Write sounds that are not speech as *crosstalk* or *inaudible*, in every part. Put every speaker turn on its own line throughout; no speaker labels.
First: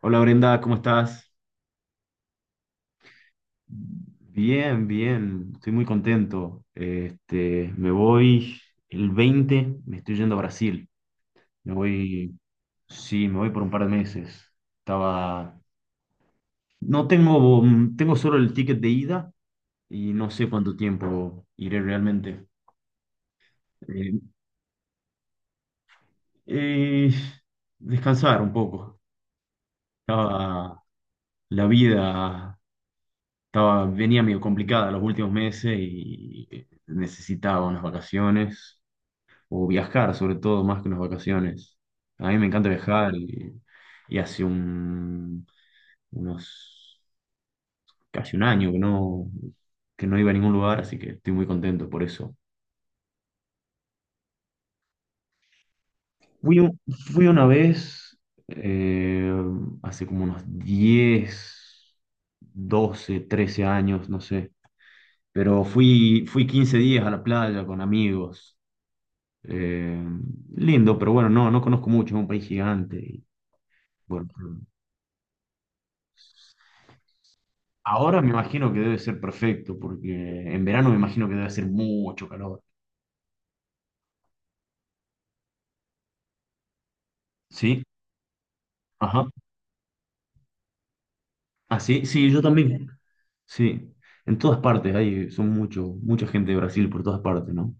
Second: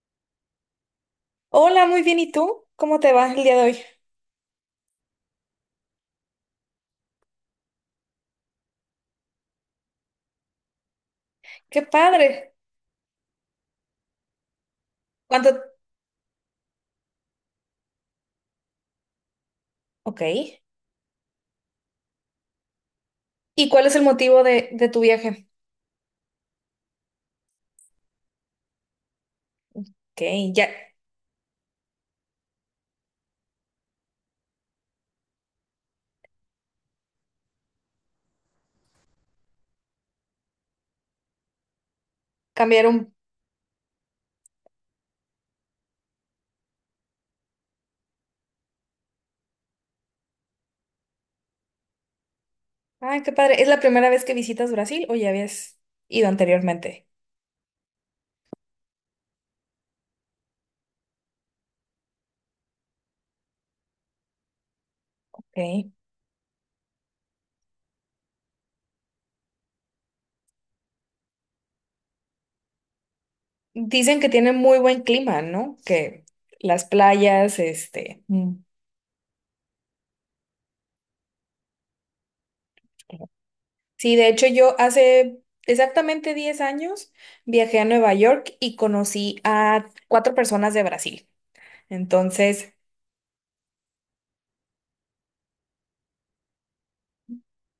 Hola Brenda, ¿cómo estás?
Hola, muy bien. ¿Y tú? ¿Cómo te vas el día de hoy?
Bien, bien, estoy muy contento. Me voy el 20. Me estoy yendo a Brasil. Me
¡Qué
voy,
padre!
sí, me voy por un par de meses.
¿Cuánto?
Estaba, no tengo, tengo solo el ticket de ida y
Ok.
no sé cuánto tiempo iré realmente.
¿Y cuál es el
Eh,
motivo de tu viaje?
eh, descansar un poco.
Ok, ya
Estaba, la vida estaba, venía medio complicada los últimos meses y necesitaba unas vacaciones. O viajar, sobre todo, más que unas vacaciones. A mí me encanta viajar
cambiaron.
y, y unos, casi un año que no iba a ningún lugar, así que estoy muy contento por eso.
Ay, qué padre. ¿Es la primera vez que visitas Brasil o ya habías ido
Fui, un-
anteriormente?
fui una vez, eh, hace como unos 10 12 13 años, no sé, pero
Ok.
fui 15 días a la playa con amigos. Eh, lindo, pero bueno, no conozco mucho, es un país gigante. Y
Dicen
bueno,
que tiene muy buen clima, ¿no? Que las playas,
ahora
este,
me
mm.
imagino que debe ser perfecto, porque en verano me imagino que debe hacer mucho calor.
Sí, de hecho yo hace exactamente 10 años viajé
¿Sí?
a Nueva York y
Ajá.
conocí a cuatro personas de Brasil.
Ah, sí, sí, yo
Entonces,
también. Sí. En todas partes hay, son mucho, mucha gente de Brasil por todas partes, ¿no?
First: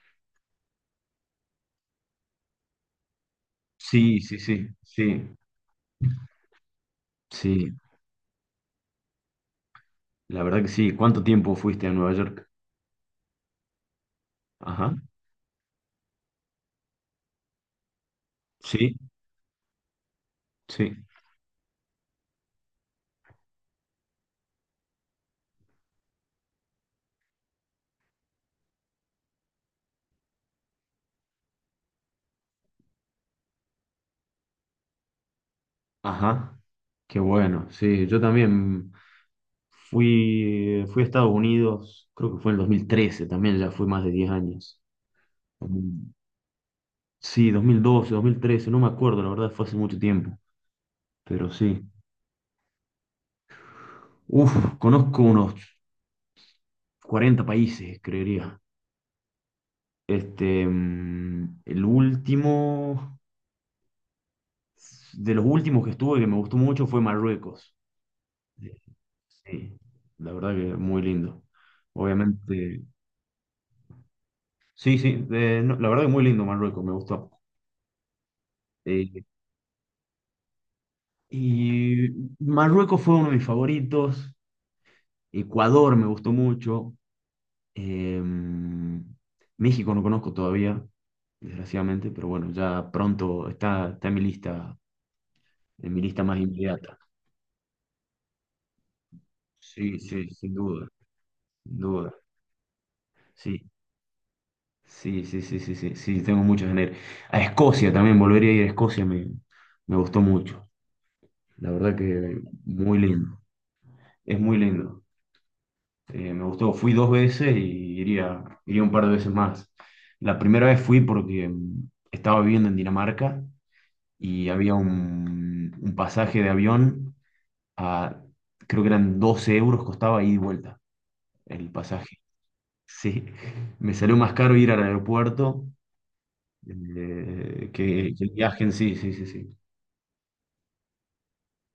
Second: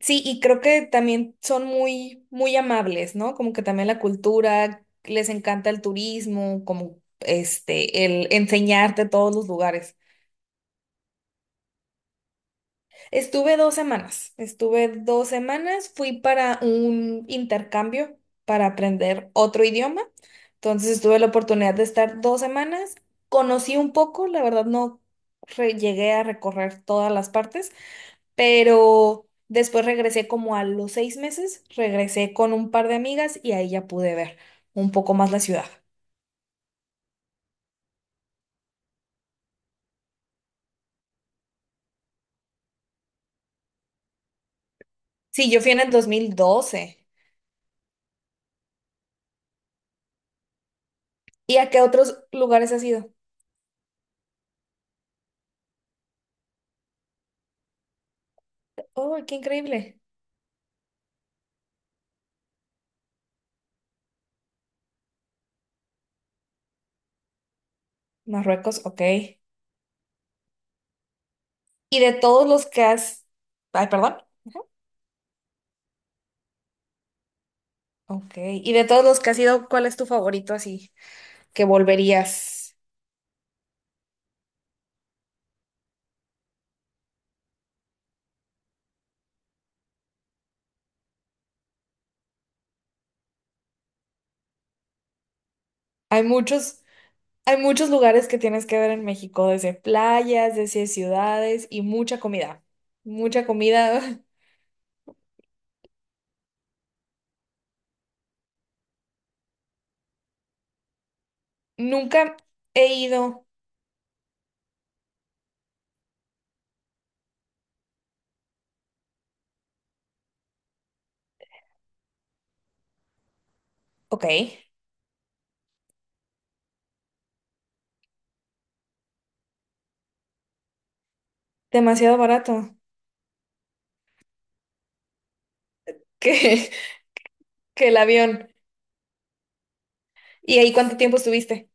sí, y creo que también son muy, muy amables, ¿no? Como que también la
Sí, sí, sí,
cultura, les
sí,
encanta el turismo, como
sí.
este, el enseñarte todos los lugares.
La verdad que sí. ¿Cuánto tiempo fuiste a Nueva York?
Estuve dos semanas, estuve
Ajá.
dos semanas, fui para un intercambio para
Sí,
aprender otro idioma.
sí.
Entonces tuve la oportunidad de estar 2 semanas, conocí un poco, la verdad no llegué a recorrer todas las partes, pero después regresé como a los 6 meses, regresé con un par de amigas y ahí ya pude ver un poco más la ciudad.
Ajá. Qué bueno. Sí, yo también fui a Estados Unidos, creo que fue en el 2013, también ya fue más de 10 años.
Sí, yo fui en el 2012.
Sí, 2012, 2013, no me acuerdo, la verdad fue hace mucho tiempo, pero
¿Y a qué
sí.
otros lugares has ido?
Uf, conozco unos 40 países, creería.
¡Oh, qué increíble!
Este, mm, el último, de los últimos que estuve que me gustó mucho fue Marruecos.
Marruecos, ok.
Sí, la verdad que muy lindo.
¿Y de todos los
Obviamente,
que has... Ay, perdón.
sí, sí, no, la verdad que muy lindo Marruecos, me gustó.
Ok. ¿Y de todos
Eh,
los que has ido, cuál es tu favorito así? Que
y
volverías.
Marruecos fue uno de mis favoritos, Ecuador me gustó mucho. Em, México no conozco todavía, desgraciadamente, pero bueno, ya pronto está en mi lista
Hay
más
muchos,
inmediata.
hay muchos lugares que tienes que ver en México, desde
Sí, sí, sin
playas, desde
duda,
ciudades
sin
y
duda.
mucha comida. Mucha
Sí,
comida. *laughs*
sí, sí, sí, sí, sí, sí, tengo muchas ganas de ir. A Escocia también, volvería a ir a Escocia, me gustó mucho. La verdad
Nunca
que
he
muy lindo,
ido,
es muy lindo. Me gustó, fui dos veces y iría un par de veces más. La primera vez fui porque estaba viviendo en Dinamarca
ok,
y había un pasaje de avión a, creo que eran 12 euros, costaba ida y vuelta el pasaje.
demasiado barato
Sí, me salió más caro ir al aeropuerto
que, *laughs* que el
que el
avión.
viaje en sí, sí, sí, sí.
¿Y ahí cuánto tiempo estuviste?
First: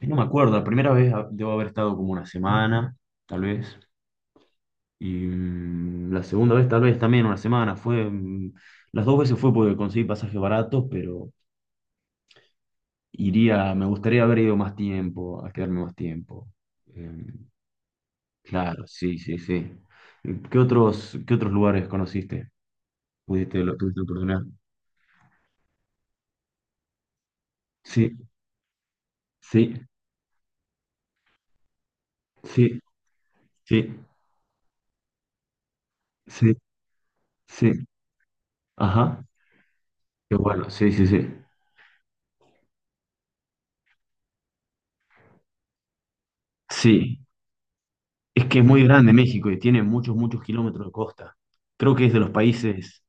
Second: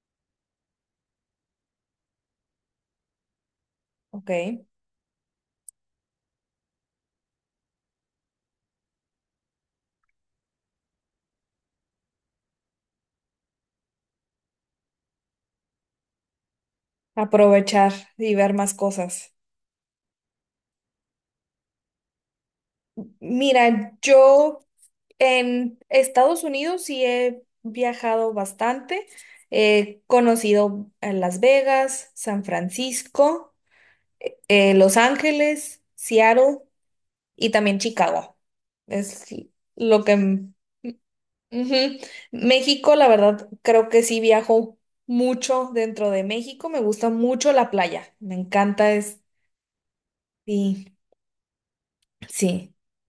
Y no me acuerdo, la primera vez debo haber estado como una semana, tal vez,
Ok,
y la segunda vez tal vez también una semana, las dos veces fue porque conseguí pasajes baratos, pero iría, me gustaría haber ido más tiempo, a quedarme más tiempo. Eh,
aprovechar y ver más
Claro, sí,
cosas.
sí, sí. Qué otros lugares conociste?
Mira,
¿Tuviste la oportunidad?
yo en Estados Unidos sí he
Sí,
viajado bastante.
sí,
He conocido a Las Vegas, San
sí,
Francisco,
sí,
Los Ángeles,
sí,
Seattle y
sí.
también Chicago.
Ajá.
Es lo
Qué
que
bueno, sí, sí, sí.
ujú. México, la verdad, creo que sí viajo mucho dentro de México. Me gusta
Sí,
mucho la playa. Me
es que es muy
encanta
grande
es.
México y tiene muchos, muchos kilómetros de
Sí,
costa. Creo que es de los
sí.
países,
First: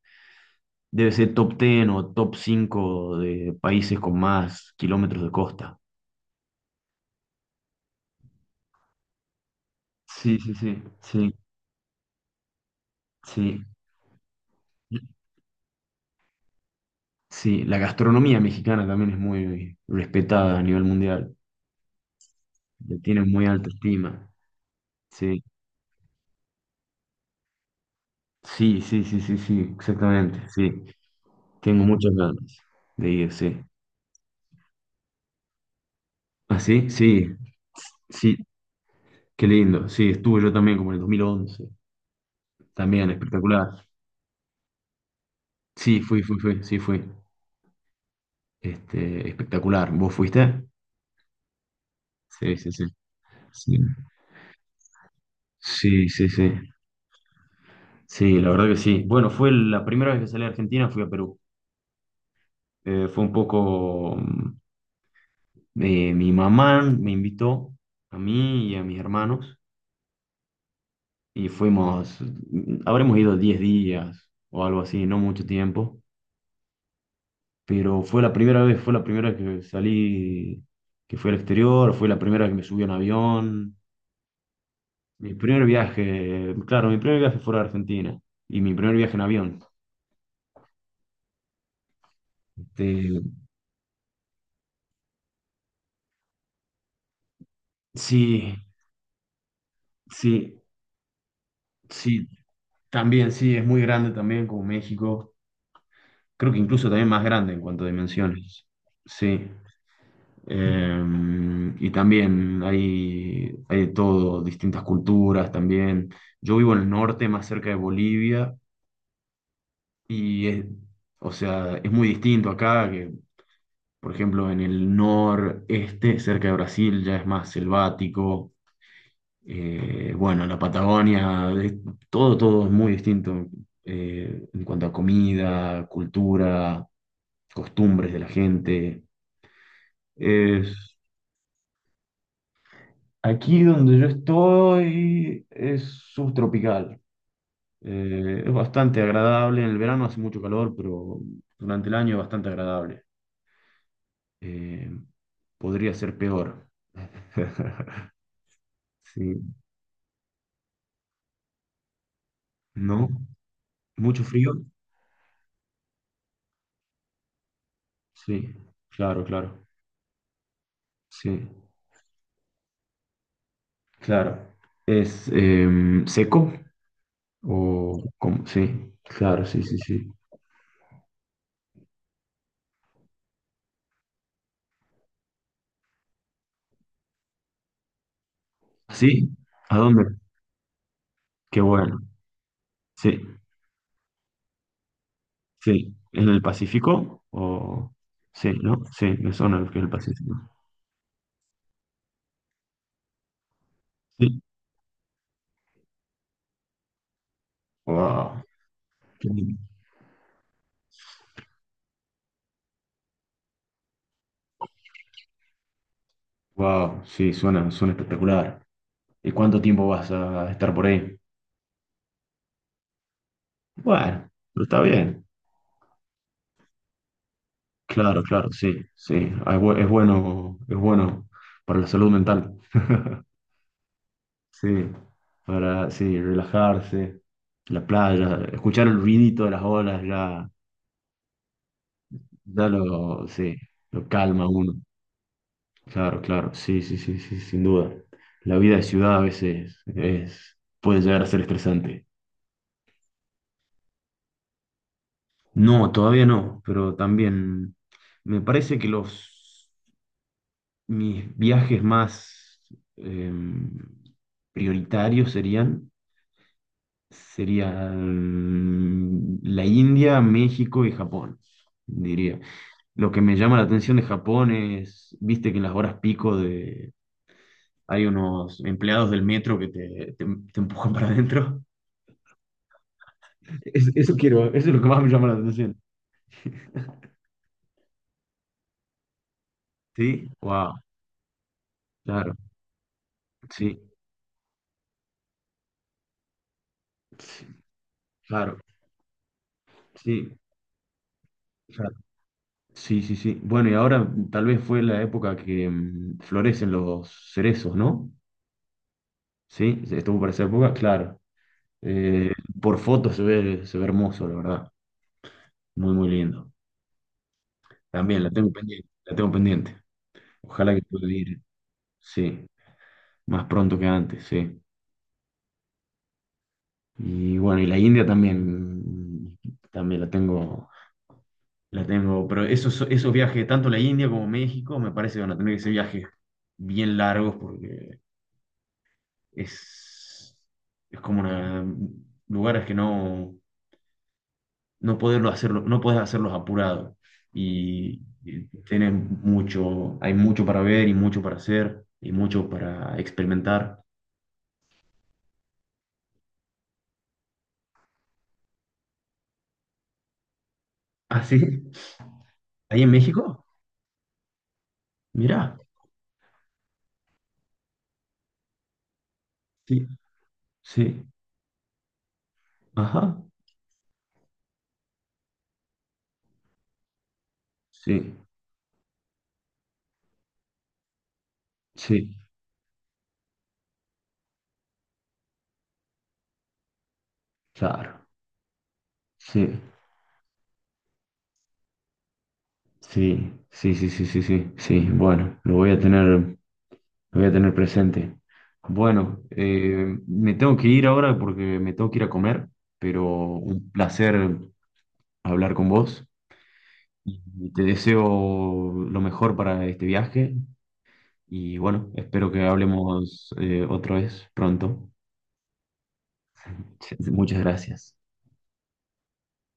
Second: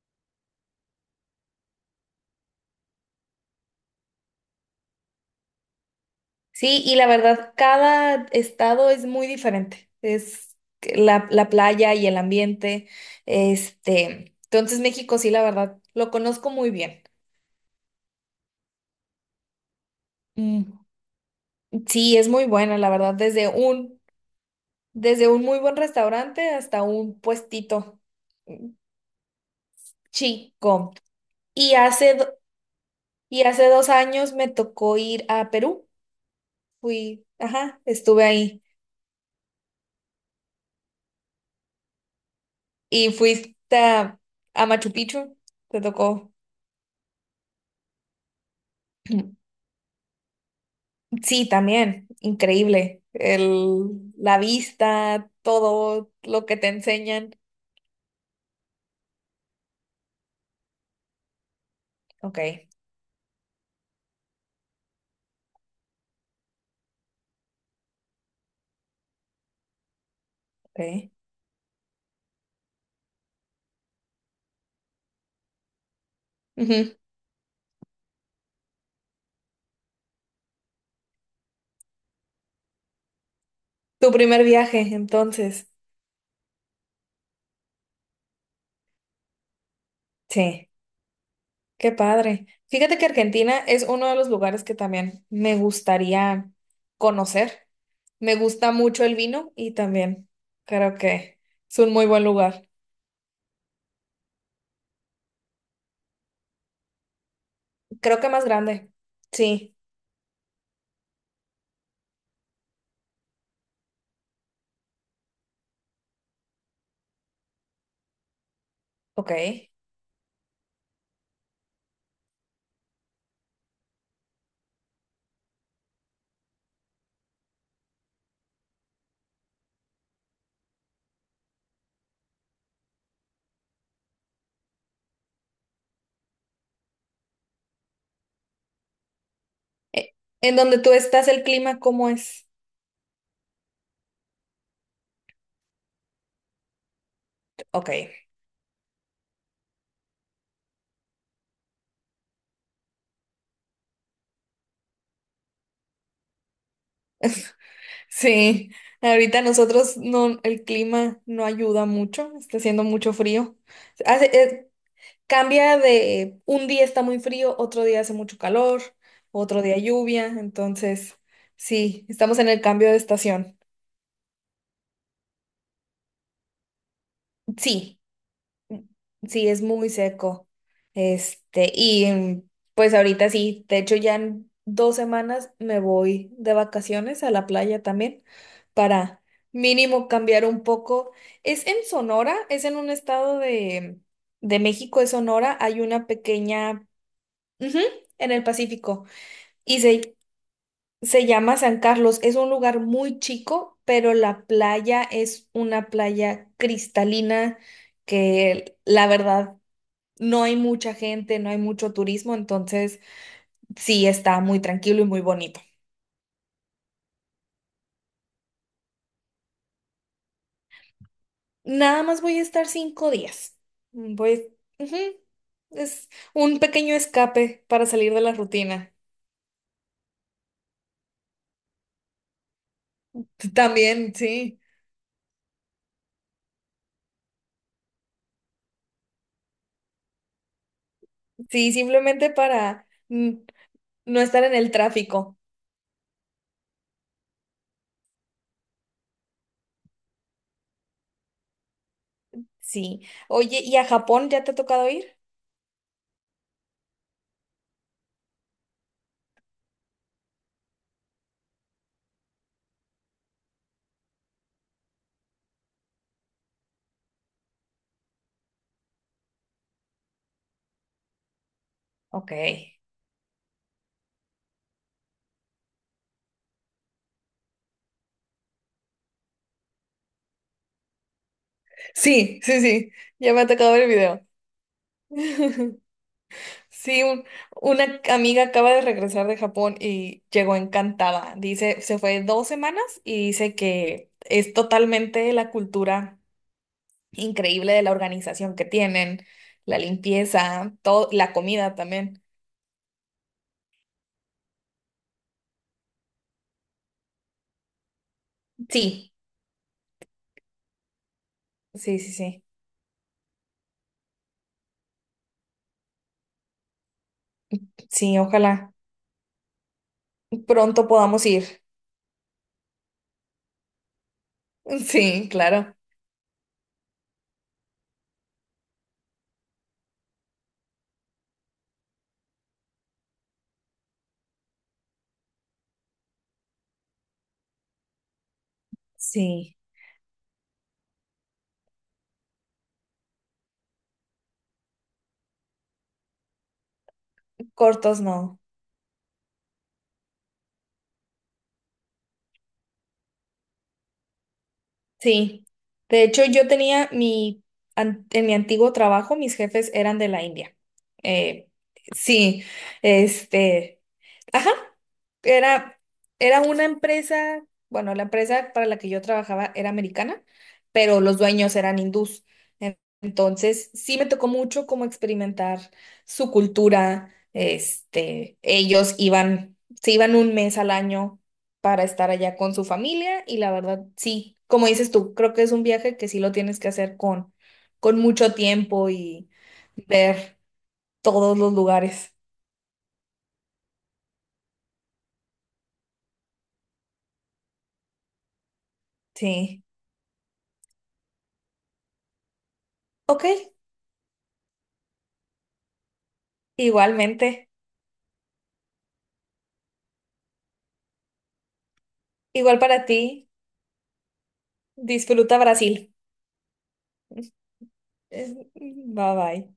debe ser top 10 o top 5 de países con más kilómetros de costa.
Sí, y la verdad, cada estado es muy diferente.
Sí, sí,
Es
sí,
que la,
sí,
la playa y el ambiente.
sí.
Este, entonces México, sí, la verdad, lo conozco muy bien.
Sí, la gastronomía mexicana también es muy respetada a
Mm,
nivel mundial.
sí, es muy buena, la
Le
verdad,
tienes muy
desde
alta
un,
estima.
desde un
Sí,
muy buen restaurante hasta un puestito mm,
sí, sí, sí, sí, sí, exactamente. Sí,
chico. Y
tengo muchas
hace, do-
ganas de ir,
Y
sí.
hace 2 años me tocó ir a Perú.
¿Ah, sí?
Fui,
Sí,
ajá, estuve
sí,
ahí.
qué lindo. Sí, estuve yo también como en el dos mil once. También
Y fuiste
espectacular.
a Machu Picchu. Te
Sí, fui,
tocó.
fui, fui, sí, fui.
*clears throat*
Espectacular. ¿Vos fuiste?
Sí, también.
Sí, sí, sí.
Increíble.
Sí,
El, la vista,
sí,
todo
sí,
lo
sí.
que te enseñan.
Sí, la verdad que sí. Bueno, fue la primera vez que salí a Argentina, fui a Perú.
Ok,
Fue un poco... mi mamá me invitó a mí y a mis hermanos.
ok.
Y fuimos, habremos ido 10 días o algo así, no mucho tiempo,
Ujú.
pero fue la primera vez, fue la primera vez que salí, que fui al exterior, fue la primera vez que me subí a un avión,
Tu primer viaje,
mi primer
entonces.
viaje, claro, mi primer viaje fuera de Argentina y mi primer viaje en avión.
Sí. Qué padre.
Este,
Fíjate que Argentina es uno de los lugares que también me gustaría conocer. Me
sí,
gusta mucho el vino y también
sí,
creo que es un muy buen
sí,
lugar.
también, sí, es muy grande también como México, creo que incluso también más grande en cuanto a
Creo que más
dimensiones,
grande.
sí.
Sí,
También hay, hay de todo, distintas culturas también. Yo vivo en el norte, más cerca de Bolivia,
ok.
y es, o sea, es muy distinto acá, que por ejemplo en el noreste, cerca de Brasil, ya es más selvático. Bueno, todo, todo es muy distinto en cuanto a comida, cultura, costumbres de la gente.
¿En donde tú estás el clima cómo es?
Aquí donde yo estoy es subtropical.
Ok.
Es bastante agradable. En el verano hace mucho calor, pero durante el año es bastante agradable. Eh, podría ser peor.
*laughs*
*laughs*
Sí, ahorita
Sí,
nosotros no, el clima no ayuda mucho, está haciendo
¿no?
mucho frío.
¿Mucho
Hace,
frío?
cambia de un día está muy frío, otro día hace mucho
Sí,
calor,
claro,
otro
claro.
día lluvia, entonces
Sí,
sí, estamos en el cambio de estación.
claro. ¿Es seco?
Sí,
¿O cómo? Sí, claro,
sí, es
sí, sí,
muy
sí.
seco. Este, y pues ahorita sí, de hecho ya en 2 semanas me voy de vacaciones a la playa también para
¿Sí? ¿A
mínimo
dónde?
cambiar un poco.
Qué
Es en
bueno.
Sonora, es en un
Sí,
estado de México, es Sonora, hay
sí,
una
¿en el
pequeña,
Pacífico?
ujú,
O...
en el
Sí, ¿no? Sí,
Pacífico.
me suena que
Y
es el
se
Pacífico.
Se llama San Carlos, es un lugar muy chico, pero
Sí.
la playa es una playa cristalina
Wow.
que la
Qué lindo.
verdad no hay mucha gente, no hay mucho turismo, entonces sí está muy tranquilo y muy bonito.
Wow, sí, suena, suena espectacular. ¿Y cuánto tiempo vas a estar por ahí?
Nada más voy a estar 5 días.
Bueno,
Voy,
pero está
ujú,
bien.
es un pequeño escape para salir de
Claro,
la
claro, sí,
rutina.
sí. Ah, es bueno para la salud mental. *laughs*
*laughs* También, sí.
Sí, sí, relajarse, la playa, escuchar el ruidito de las olas ya,
Sí, simplemente para
sí, lo
no estar
calma a
en el
uno.
tráfico.
Claro, claro, sí, sí, sí, sí, sin duda. La vida de ciudad a veces es, puede llegar a ser estresante.
Sí. Oye, ¿y a Japón ya te ha tocado ir?
No, todavía no, pero también me parece que mis viajes más em, prioritarios serían la India, México y Japón,
Ok.
diría. Lo que me llama la atención de Japón es, viste que en las horas pico de, hay unos empleados del metro que te te empujan para adentro.
Sí, sí, sí. Ya me ha tocado ver el
Eso
video.
quiero, eso es lo que más me llama la atención.
*laughs* Sí,
*laughs*
una amiga acaba de regresar de Japón y
Sí,
llegó
wow,
encantada. Dice, se fue
claro,
2 semanas y dice
sí,
que es totalmente la cultura
sí,
increíble de la organización
claro,
que tienen, la
sí,
limpieza, todo, la comida
claro,
también.
sí, sí, sí. Bueno, y ahora tal vez fue la época que florecen los cerezos, ¿no?
Sí,
Sí, estuvo para esa época, claro.
sí, sí,
Eh,
sí.
por fotos se ve hermoso, la verdad. Muy, muy lindo.
Sí,
También la tengo
ojalá
pendiente, la tengo pendiente. Ojalá que
pronto
pueda
podamos
ir,
ir. *laughs*
sí, más pronto que antes, sí.
Sí, claro.
Y bueno, y la India también, también la tengo, la tengo, pero esos, esos viajes, tanto la India como México, me parece que van a tener que ser viajes bien largos porque
Sí.
es, es como una, lugares que no, no poderlo hacerlo, no podés hacerlos apurados.
Cortos no.
Y tenés mucho, hay mucho para ver y mucho para hacer y mucho para experimentar.
Sí, de hecho yo tenía en mi antiguo trabajo, mis jefes eran de la India.
¿Ah, sí?
Eh, sí,
¿Ahí en México?
este, ajá,
Mirá.
era, era una empresa, bueno, la empresa para la que yo trabajaba era
Sí,
americana, pero
sí.
los dueños eran hindús.
Ajá.
Entonces, sí me tocó mucho como experimentar su cultura,
Sí,
este, ellos iban, se iban un mes al año para estar
sí,
allá con su familia y la verdad, sí, como dices tú, creo que es un viaje que sí lo tienes que hacer con,
claro.
mucho tiempo y
Sí.
ver todos los lugares.
Sí, sí, sí, sí, sí, sí, sí. Bueno, lo voy a tener, lo voy a tener presente. Bueno,
Sí.
me tengo que ir ahora porque me tengo que ir a comer, pero
Ok,
un placer hablar con vos
igualmente.
y te deseo lo mejor para este viaje y bueno, espero que
Igual para ti.
hablemos otra vez pronto.
Disfruta Brasil.
*laughs* Muchas gracias.
Bye bye.